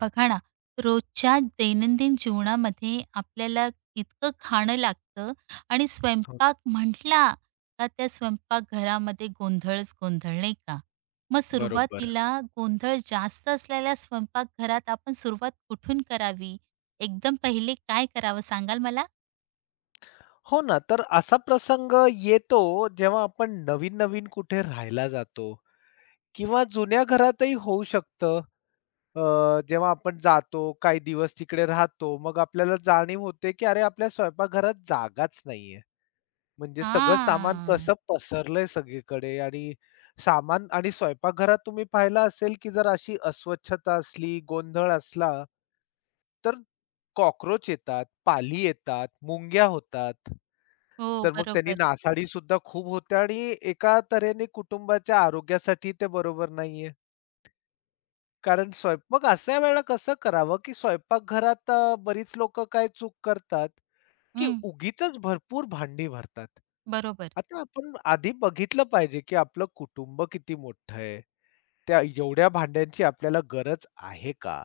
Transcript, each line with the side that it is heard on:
right: बघा ना, रोजच्या दैनंदिन जीवनामध्ये आपल्याला इतकं खाणं लागतं आणि
left: हो ना.
right: स्वयंपाक म्हटला का त्या स्वयंपाकघरामध्ये गोंधळच गोंधळ, नाही का? मग
left: बरोबर.
right: सुरुवातीला गोंधळ जास्त असलेल्या स्वयंपाकघरात आपण सुरुवात कुठून करावी? एकदम पहिले काय करावं सांगाल मला?
left: हो ना, तर असा प्रसंग येतो जेव्हा आपण नवीन-नवीन कुठे राहायला जातो किंवा जुन्या घरातही होऊ शकतं. अ, जेव्हा आपण जातो, काही दिवस तिकडे राहतो, मग आपल्याला जाणीव होते, की अरे आपल्या स्वयंपाकघरात जागाच नाहीये. म्हणजे सगळं सामान
right: हां.
left: कसं पसरलंय सगळीकडे आणि सामान आणि स्वयंपाकघरात तुम्ही पाहिलं असेल, की जर अशी अस्वच्छता असली, गोंधळ असला, तर कॉकरोच येतात, पाली येतात, मुंग्या होतात.
right: हो,
left: तर मग त्यांनी
right: बरोबर.
left: नासाडी सुद्धा खूप होते आणि एका तऱ्हेने कुटुंबाच्या आरोग्यासाठी ते बरोबर नाहीये. कारण स्वयं मग अशा वेळेला कसं करावं, की स्वयंपाकघरात बरीच लोकं काय चूक करतात, की
right: हं,
left: उगीचच भरपूर भांडी भरतात.
right: बरोबर.
left: आता आपण आधी बघितलं पाहिजे, की आपलं कुटुंब किती मोठं आहे. त्या एवढ्या भांड्यांची आपल्याला गरज आहे का?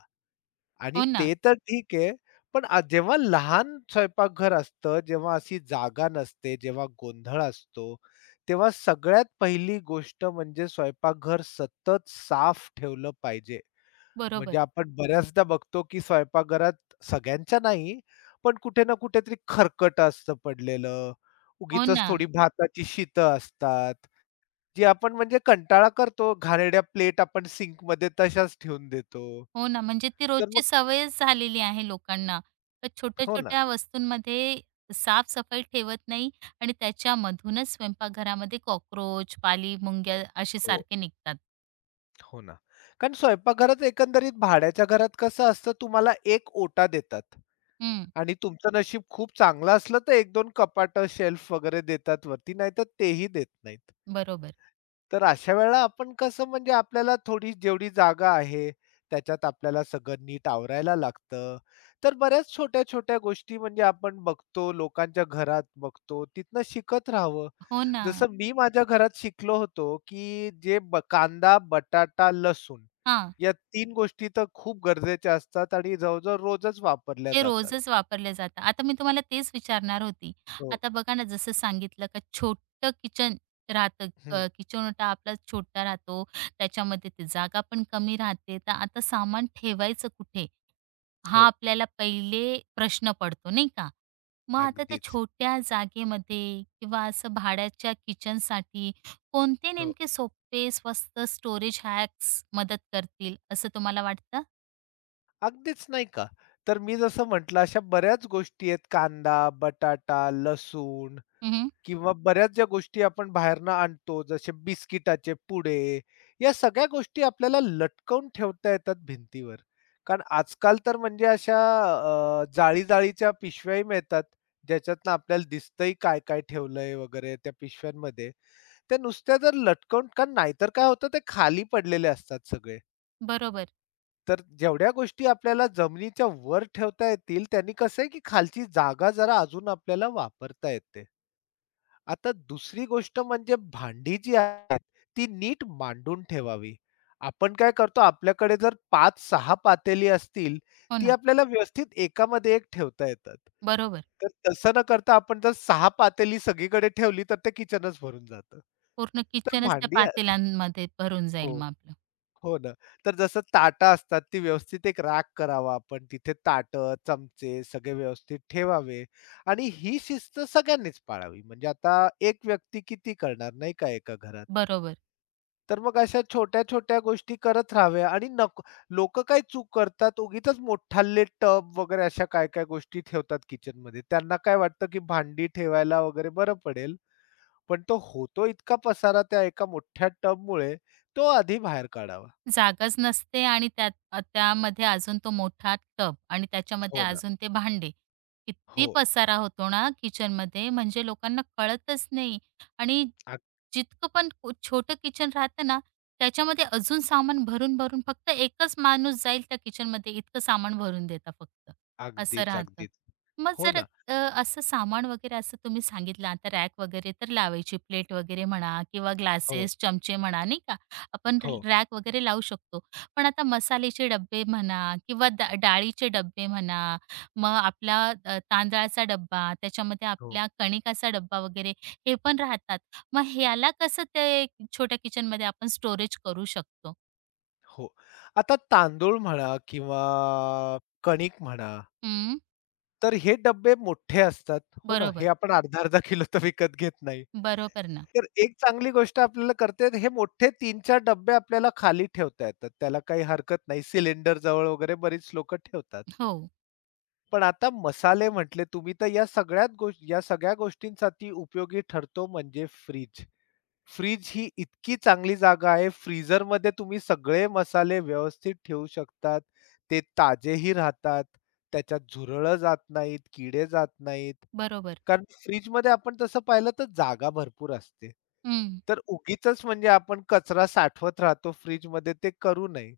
left: आणि
right: हो ना.
left: ते तर ठीक आहे. पण जेव्हा लहान स्वयंपाकघर असतं, जेव्हा अशी जागा नसते, जेव्हा गोंधळ असतो, तेव्हा सगळ्यात पहिली गोष्ट म्हणजे स्वयंपाकघर सतत साफ ठेवलं पाहिजे.
right: बरोबर.
left: म्हणजे आपण बऱ्याचदा बघतो, की स्वयंपाकघरात सगळ्यांच्या नाही, पण कुठे ना कुठेतरी खरकट असतं पडलेलं.
right: हो
left: उगीचच
right: ना.
left: थोडी भाताची शितं असतात, जी आपण म्हणजे कंटाळा करतो. घाणेरड्या प्लेट आपण सिंकमध्ये तशाच ठेवून देतो.
right: हो
left: तर
right: ना, म्हणजे ती
left: मग
right: रोजची सवयच झालेली आहे लोकांना. तर
left: हो ना.
right: छोट्या-छोट्या वस्तूंमध्ये साफ-सफाई ठेवत नाही आणि त्याच्यामधूनच स्वयंपाकघरामध्ये कॉकरोच, पाली-मुंग्या असे
left: हो.
right: सारखे निघतात.
left: हो ना. कारण स्वयंपाकघरात एकंदरीत भाड्याच्या घरात कसं असतं तुम्हाला एक ओटा देतात
right: हं,
left: आणि तुमचं नशीब खूप चांगलं असलं तर एक दोन कपाट शेल्फ वगैरे देतात वरती, नाहीतर तेही देत नाहीत.
right: बरोबर.
left: तर अशा वेळेला आपण कसं म्हणजे आपल्याला थोडी जेवढी जागा आहे, त्याच्यात आपल्याला सगळं नीट आवरायला लागतं. तर बऱ्याच छोट्या-छोट्या गोष्टी म्हणजे आपण बघतो, लोकांच्या घरात बघतो, तिथनं शिकत राहावं.
right: हो ना.
left: जसं मी माझ्या घरात शिकलो होतो, की जे ब कांदा, बटाटा, लसूण
right: हां,
left: या तीन गोष्टी तर खूप गरजेच्या असतात आणि जवळ-जवळ रोजच वापरल्या
right: ते
left: जातात.
right: रोजच वापरले जातात. आता मी तुम्हाला तेच विचारणार होती.
left: हो.
right: आता बघा ना, जसं सांगितलं का छोटं किचन राहतं,
left: हं,
right: किचनोटा आपला छोटा राहतो, त्याच्यामध्ये ते जागा पण कमी राहते. तर आता सामान ठेवायचं कुठे? हा
left: हो,
right: आपल्याला पहिले प्रश्न पडतो नाही का? मग आता त्या
left: अगदीच.
right: छोट्या जागेमध्ये किंवा असं भाड्याच्या किचनसाठी कोणते
left: हो.
right: नेमके सोपे, स्वस्त स्टोरेज हॅक्स मदत करतील असं तुम्हाला वाटतं?
left: अगदीच नाही का? तर मी जसं म्हटलं, अशा बऱ्याच गोष्टी आहेत कांदा, बटाटा, लसूण
right: हं,
left: किंवा बऱ्याच ज्या गोष्टी आपण बाहेरनं आणतो, जसे बिस्किटाचे पुडे, या सगळ्या गोष्टी आपल्याला लटकवून ठेवता येतात भिंतीवर. कारण आजकाल तर म्हणजे अशा जाळी-जाळीच्या पिशव्याही मिळतात, ज्याच्यातनं आपल्याला दिसतंही काय-काय ठेवलंय वगैरे त्या पिशव्यांमध्ये. त्या नुसत्या जर लटकवून कारण नाहीतर काय होतं ते खाली पडलेले असतात सगळे.
right: बरोबर.
left: तर जेवढ्या गोष्टी आपल्याला जमिनीच्या वर ठेवता येतील, त्यांनी कसं आहे की खालची जागा जरा अजून आपल्याला वापरता येते. आता दुसरी गोष्ट म्हणजे भांडी जी आहेत, ती नीट मांडून ठेवावी. आपण काय करतो आपल्याकडे जर 5-6 पातेली असतील,
right: हो
left: ती
right: ना.
left: आपल्याला व्यवस्थित एकामध्ये एक ठेवता येतात.
right: बरोबर.
left: तर तसं न करता आपण जर 6 पातेली सगळीकडे ठेवली, तर ते किचनच भरून जातं.
right: पूर्ण
left: तर
right: किचनच त्या
left: भांडी
right: पातेल्यांमध्ये भरून जाईल
left: हो.
right: मग आपलं.
left: हो ना. तर जसं ताटं असतात, ती व्यवस्थित एक रॅक करावा आपण. तिथे ताटं, चमचे सगळे व्यवस्थित ठेवावे आणि ही शिस्त सगळ्यांनीच पाळावी. म्हणजे आता एक व्यक्ती किती करणार नाही का एका घरात.
right: बरोबर.
left: तर मग अशा छोट्या-छोट्या गोष्टी करत राहाव्या आणि नको लोकं काय चूक करतात, उगीचच मोठाले टब वगैरे अशा काय-काय गोष्टी ठेवतात किचनमध्ये. त्यांना काय वाटतं, की भांडी ठेवायला वगैरे बरं पडेल. पण तो होतो इतका पसारा त्या एका मोठ्या टबमुळे, तो आधी बाहेर काढावा.
right: जागाच नसते आणि त्यात त्यामध्ये अजून तो मोठा टब आणि त्याच्यामध्ये
left: हो ना.
right: अजून ते भांडे. किती
left: हो.
right: पसारा होतो ना किचनमध्ये म्हणजे लोकांना कळतच नाही आणि
left: अग
right: जितकं पण छोटं किचन राहतं ना, त्याच्यामध्ये अजून सामान भरून-भरून फक्त एकच माणूस जाईल त्या किचनमध्ये इतकं सामान भरून देता फक्त, असं
left: अगदीच,
right: राहतं.
left: अगदीच.
right: मग
left: हो
right: जर
left: ना.
right: अ, असं सामान वगैरे असं तुम्ही सांगितलं आता रॅक वगैरे तर लावायची प्लेट वगैरे म्हणा किंवा
left: हो,
right: ग्लासेस, चमचे म्हणा नाही का? आपण
left: हो,
right: रॅक वगैरे लावू शकतो. पण आता मसाल्याचे डब्बे म्हणा किंवा डाळीचे डब्बे म्हणा, मग आपला तांदळाचा डब्बा, त्याच्यामध्ये
left: हो,
right: आपल्या कणिकाचा डब्बा वगैरे हे पण राहतात. मग ह्याला कसं ते छोट्या किचनमध्ये आपण स्टोरेज करू शकतो?
left: हो. आता तांदूळ म्हणा किंवा कणिक म्हणा,
right: हं,
left: तर हे डब्बे मोठे असतात. हो ना. हे
right: बरोबर.
left: आपण अर्धा-अर्धा किलो तर विकत घेत नाही.
right: बरोबर ना.
left: तर एक चांगली गोष्ट आपल्याला करता येते, हे मोठे तीन 4 डब्बे आपल्याला खाली ठेवता येतात. त्याला काही हरकत नाही. सिलिंडर जवळ वगैरे बरीच लोकं ठेवतात.
right: हो,
left: पण आता मसाले म्हटले तुम्ही, तर या सगळ्यात गोष्टी या सगळ्या गोष्टींसाठी उपयोगी ठरतो म्हणजे फ्रिज. फ्रीज ही इतकी चांगली जागा आहे. फ्रीझरमध्ये तुम्ही सगळे मसाले व्यवस्थित ठेवू शकतात. ते ताजेही राहतात. त्याच्यात झुरळं जात नाहीत, किडे जात नाहीत.
right: बरोबर.
left: कारण फ्रिजमध्ये आपण तसं पाहिलं तर जागा भरपूर असते.
right: हं.
left: तर उगीचच म्हणजे आपण कचरा साठवत राहतो फ्रिजमध्ये ते करू नये.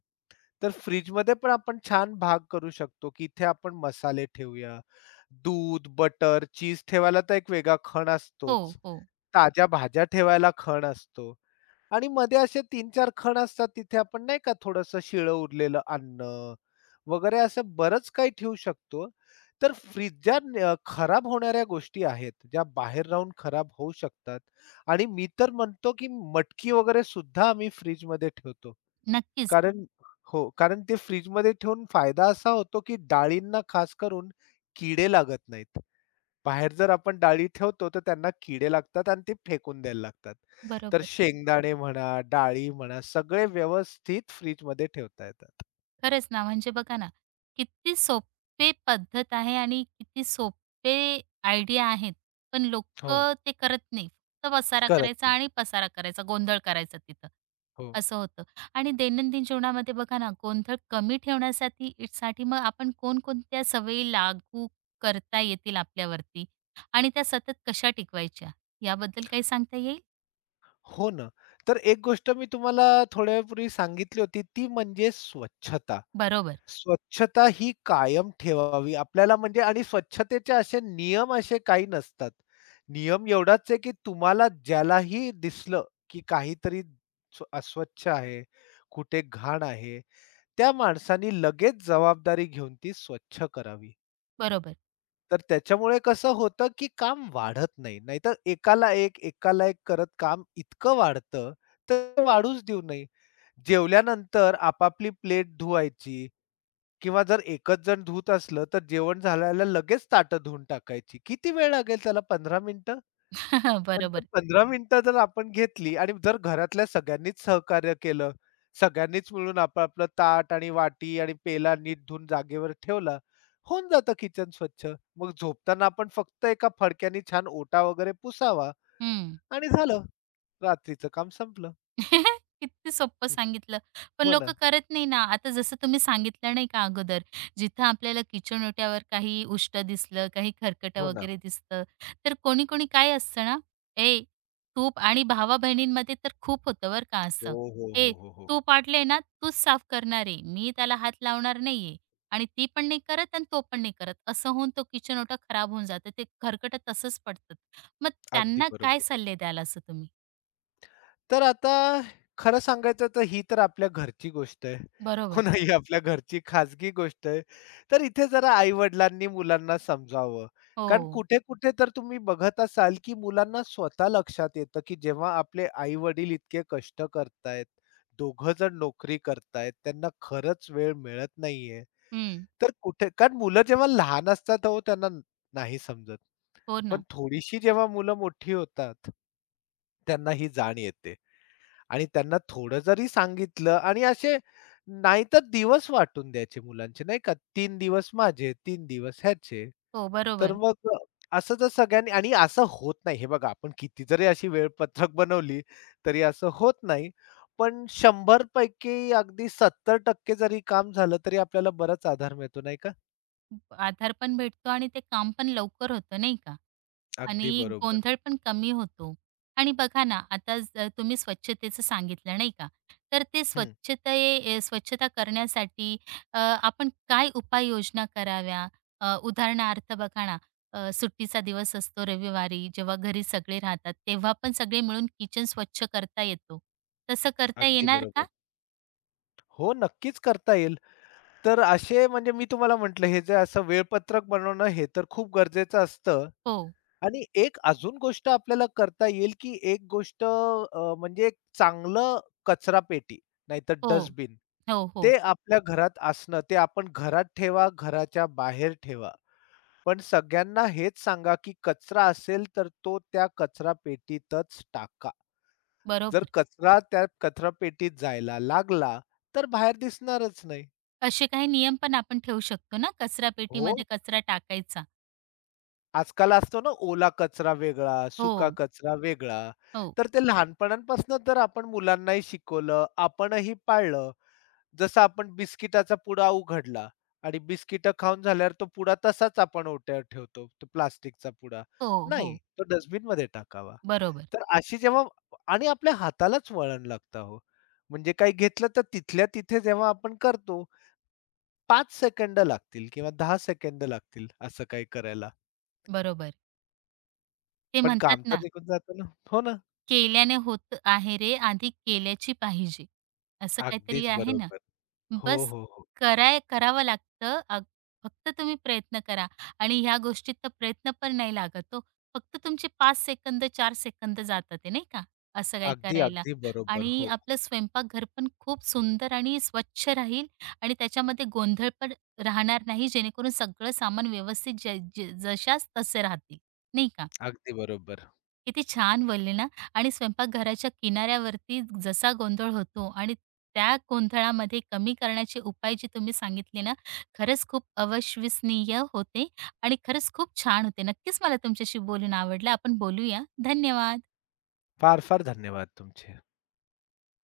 left: तर फ्रिजमध्ये पण आपण छान भाग करू शकतो, की इथे आपण मसाले ठेवूया. दूध, बटर, चीज ठेवायला तर एक वेगळा खण
right: हो,
left: असतोच.
right: हो.
left: ताज्या भाज्या ठेवायला खण असतो. आणि मध्ये असे तीन-चार खण असतात तिथे आपण नाही का थोडंसं शिळं उरलेलं अन्न वगैरे असं बरंच काही ठेवू शकतो. तर फ्रिज ज्या न खराब होणाऱ्या गोष्टी आहेत, ज्या बाहेर राहून खराब होऊ शकतात आणि मी तर म्हणतो, की मटकी वगैरे सुद्धा आम्ही फ्रिजमध्ये ठेवतो.
right: नक्कीच.
left: कारण हो, कारण ते फ्रिजमध्ये ठेवून फायदा असा होतो, की डाळींना खास करून किडे लागत नाहीत. बाहेर जर आपण डाळी ठेवतो, तर त्यांना किडे लागतात आणि ते फेकून द्यायला लागतात. तर
right: बरोबर.
left: शेंगदाणे म्हणा, डाळी म्हणा, सगळे व्यवस्थित फ्रिजमध्ये ठेवता येतात.
right: खरंच ना, म्हणजे बघा ना, किती सोपे पद्धत आहे आणि किती सोपे आयडिया आहेत. पण
left: हो,
right: लोकं ते करत नाही. फक्त पसारा
left: करत
right: करायचा
left: नाही.
right: आणि पसारा करायचा, गोंधळ करायचा तिथं,
left: हो.
right: असं होतं. आणि दैनंदिन जीवनामध्ये बघा ना, गोंधळ कमी ठेवण्यासाठी साठी मग आपण कोणकोणत्या सवयी लागू करता येतील आपल्यावरती आणि त्या सतत कशा टिकवायच्या, याबद्दल काही सांगता येईल?
left: हो ना. तर एक गोष्ट मी तुम्हाला थोड्यावेळापूर्वी सांगितली होती, ती म्हणजे स्वच्छता.
right: बरोबर,
left: स्वच्छता ही कायम ठेवावी. आपल्याला म्हणजे आणि स्वच्छतेचे असे नियम असे काही नसतात. नियम एवढाच आहे, की तुम्हाला ज्यालाही दिसलं, की काहीतरी अस्वच्छ आहे, कुठे घाण आहे, त्या माणसानी लगेच जबाबदारी घेऊन ती स्वच्छ करावी.
right: बरोबर.
left: तर त्याच्यामुळे कसं होतं, की काम वाढत नाही. नाहीतर एकाला एक, एकाला एक करत काम इतकं वाढतं, तर ते वाढूच देऊ नये. जेवल्यानंतर आपापली प्लेट धुवायची. किंवा जर एकच जण धुत असलं, तर जेवण झाल्याला लगेच ताटं धुवून टाकायची. किती वेळ लागेल त्याला पंधरा मिनिटं? पण ते
right: बरोबर.
left: 15 मिनिटं जर आपण घेतली आणि जर घरातल्या सगळ्यांनीच सहकार्य केलं, सगळ्यांनीच मिळून आपलं-आपलं ताट आणि वाटी आणि पेला नीट धुवून जागेवर ठेवला, होऊन जातं किचन स्वच्छ. मग झोपताना आपण फक्त एका फडक्यानी छान ओटा वगैरे पुसावा
right: हं.
left: आणि झालं. रात्रीचं काम संपलं.
right: किती सोपं
left: हं.
right: सांगितलं. पण
left: हो
right: लोक
left: ना,
right: करत नाही ना. आता जसं तुम्ही सांगितलं नाही का अगोदर, जिथं आपल्याला किचन ओट्यावर काही उष्ट दिसलं, काही
left: हो
right: खरकटं
left: ना.
right: वगैरे दिसतं, तर कोणी-कोणी काय असतं ना, "ए, तूप" आणि भावा-बहिणींमध्ये तर खूप होतं बरं का
left: हो,
right: असं.
left: हो,
right: "ए,
left: हो, हो, हो.
right: तू पाडलंय ना, तूच साफ करणार आहे. मी त्याला हात लावणार नाहीये." आणि ती पण नाही करत आणि तो पण नाही करत. असं होऊन तो किचन ओटा खराब होऊन जातं. ते खरकटं तसंच पडतं. मग
left: अगदी
right: त्यांना काय
left: बरोबर.
right: सल्ले द्याल असं तुम्ही?
left: तर आता खरं सांगायचं तर ही तर आपल्या घरची गोष्ट आहे. हो
right: बरोबर.
left: ना, ही आपल्या घरची खाजगी गोष्ट आहे. तर इथे जरा आई-वडिलांनी मुलांना समजावं. कारण
right: हो.
left: कुठे-कुठे तर तुम्ही बघत असाल, की मुलांना स्वतः लक्षात येतं, की जेव्हा आपले आई-वडील इतके कष्ट करतायत, दोघं जण नोकरी करतायत, त्यांना खरंच वेळ मिळत नाहीये.
right: हं,
left: तर कुठे कारण मुलं जेव्हा लहान असतात हो, त्यांना नाही समजत.
right: हो
left: पण
right: ना.
left: थोडीशी जेव्हा मुलं मोठी होतात, त्यांना ही जाण येते. आणि त्यांना थोडं जरी सांगितलं आणि असे नाहीतर दिवस वाटून द्यायचे मुलांचे नाही का, 3 दिवस माझे, 3 दिवस ह्याचे.
right: हो,
left: तर
right: बरोबर.
left: मग असं जर सगळ्यांनी आणि असं होत नाही. हे बघा आपण किती जरी अशी वेळपत्रक बनवली तरी असं होत नाही. पण 100 पैकी अगदी 70% जरी काम झालं तरी आपल्याला बराच आधार मिळतो नाही का?
right: आधार पण भेटतो आणि ते काम पण लवकर होतं नाही का?
left: अगदी
right: आणि
left: बरोबर.
right: गोंधळ पण कमी होतो. आणि बघा ना, आता तुम्ही स्वच्छतेचं सांगितलं नाही का? तर ते
left: हं.
right: स्वच्छता करण्यासाठी आपण काय उपाययोजना कराव्या? उदाहरणार्थ बघा ना, सुट्टीचा दिवस असतो रविवारी, जेव्हा घरी सगळे राहतात, तेव्हा पण सगळे मिळून किचन स्वच्छ करता येतो. तसं करता
left: अगदी
right: येणार का?
left: बरोबर. हो, नक्कीच करता येईल. तर असे म्हणजे मी तुम्हाला म्हटलं हे जे असं वेळपत्रक बनवणं हे तर खूप गरजेचं असतं.
right: हो,
left: आणि एक अजून गोष्ट आपल्याला करता येईल, की एक गोष्ट म्हणजे एक चांगलं कचरापेटी नाहीतर
right: हो,
left: डस्टबिन
right: हो, हो.
left: ते आपल्या घरात असणं, ते आपण घरात ठेवा, घराच्या बाहेर ठेवा. पण सगळ्यांना हेच सांगा, की कचरा असेल तर तो त्या कचरापेटीतच टाका. जर
right: बरोबर.
left: कचरा त्या कचरापेटीत जायला लागला, तर बाहेर दिसणारच नाही.
right: असे काही नियम पण आपण ठेवू शकतो ना, कचरा
left: हो.
right: पेटीमध्ये कचरा टाकायचा.
left: आजकाल असतो ना ओला कचरा वेगळा, सुका
right: हो,
left: कचरा वेगळा.
right: हो,
left: तर ते लहानपणापासून जर आपण मुलांनाही शिकवलं, आपणही पाळलं, जसं आपण बिस्किटाचा पुडा उघडला आणि बिस्किटं खाऊन झाल्यावर तो पुडा तसाच आपण ओट्यावर ठेवतो, तो प्लास्टिकचा पुडा.
right: हो, हो.
left: नाही, तो डस्टबिनमध्ये टाकावा.
right: बरोबर,
left: तर अशी जेव्हा आणि आपल्या हातालाच वळण लागतं हो. म्हणजे काही घेतलं तर तिथल्या तिथे जेव्हा आपण करतो, 5 सेकंद लागतील किंवा 10 सेकंद लागतील असं काही करायला.
right: बरोबर. ते
left: पण काम
right: म्हणतात
left: तर
right: ना,
left: निघून जातं ना. हो ना.
right: केल्याने होत आहे रे, आधी केल्याची पाहिजे. असं काहीतरी
left: अगदीच
right: आहे ना?
left: बरोबर. हो,
right: बस
left: हो, हो.
right: कराय करावं लागतं. अग फक्त तुम्ही प्रयत्न करा आणि ह्या गोष्टीत तर प्रयत्न पण नाही लागत हो. फक्त तुमचे 5 सेकंद, 4 सेकंद जातात आहे नाही का, असं काही
left: अगदी,
right: करायला.
left: अगदी बरोबर.
right: आणि
left: हो,
right: आपलं स्वयंपाकघर पण खूप सुंदर आणि स्वच्छ राहील आणि त्याच्यामध्ये गोंधळ पण राहणार नाही, जेणेकरून सगळं सामान व्यवस्थित ज ज जशाच तसे राहतील, नाही का?
left: अगदी बरोबर.
right: किती छान बोलले ना आणि स्वयंपाकघराच्या किनाऱ्यावरती जसा गोंधळ होतो आणि त्या गोंधळामध्ये कमी करण्याचे उपाय जे तुम्ही सांगितले ना, खरंच खूप अविश्वसनीय होते आणि खरंच खूप छान होते. नक्कीच मला तुमच्याशी बोलून आवडलं. आपण बोलूया. धन्यवाद.
left: फार-फार धन्यवाद तुमचे.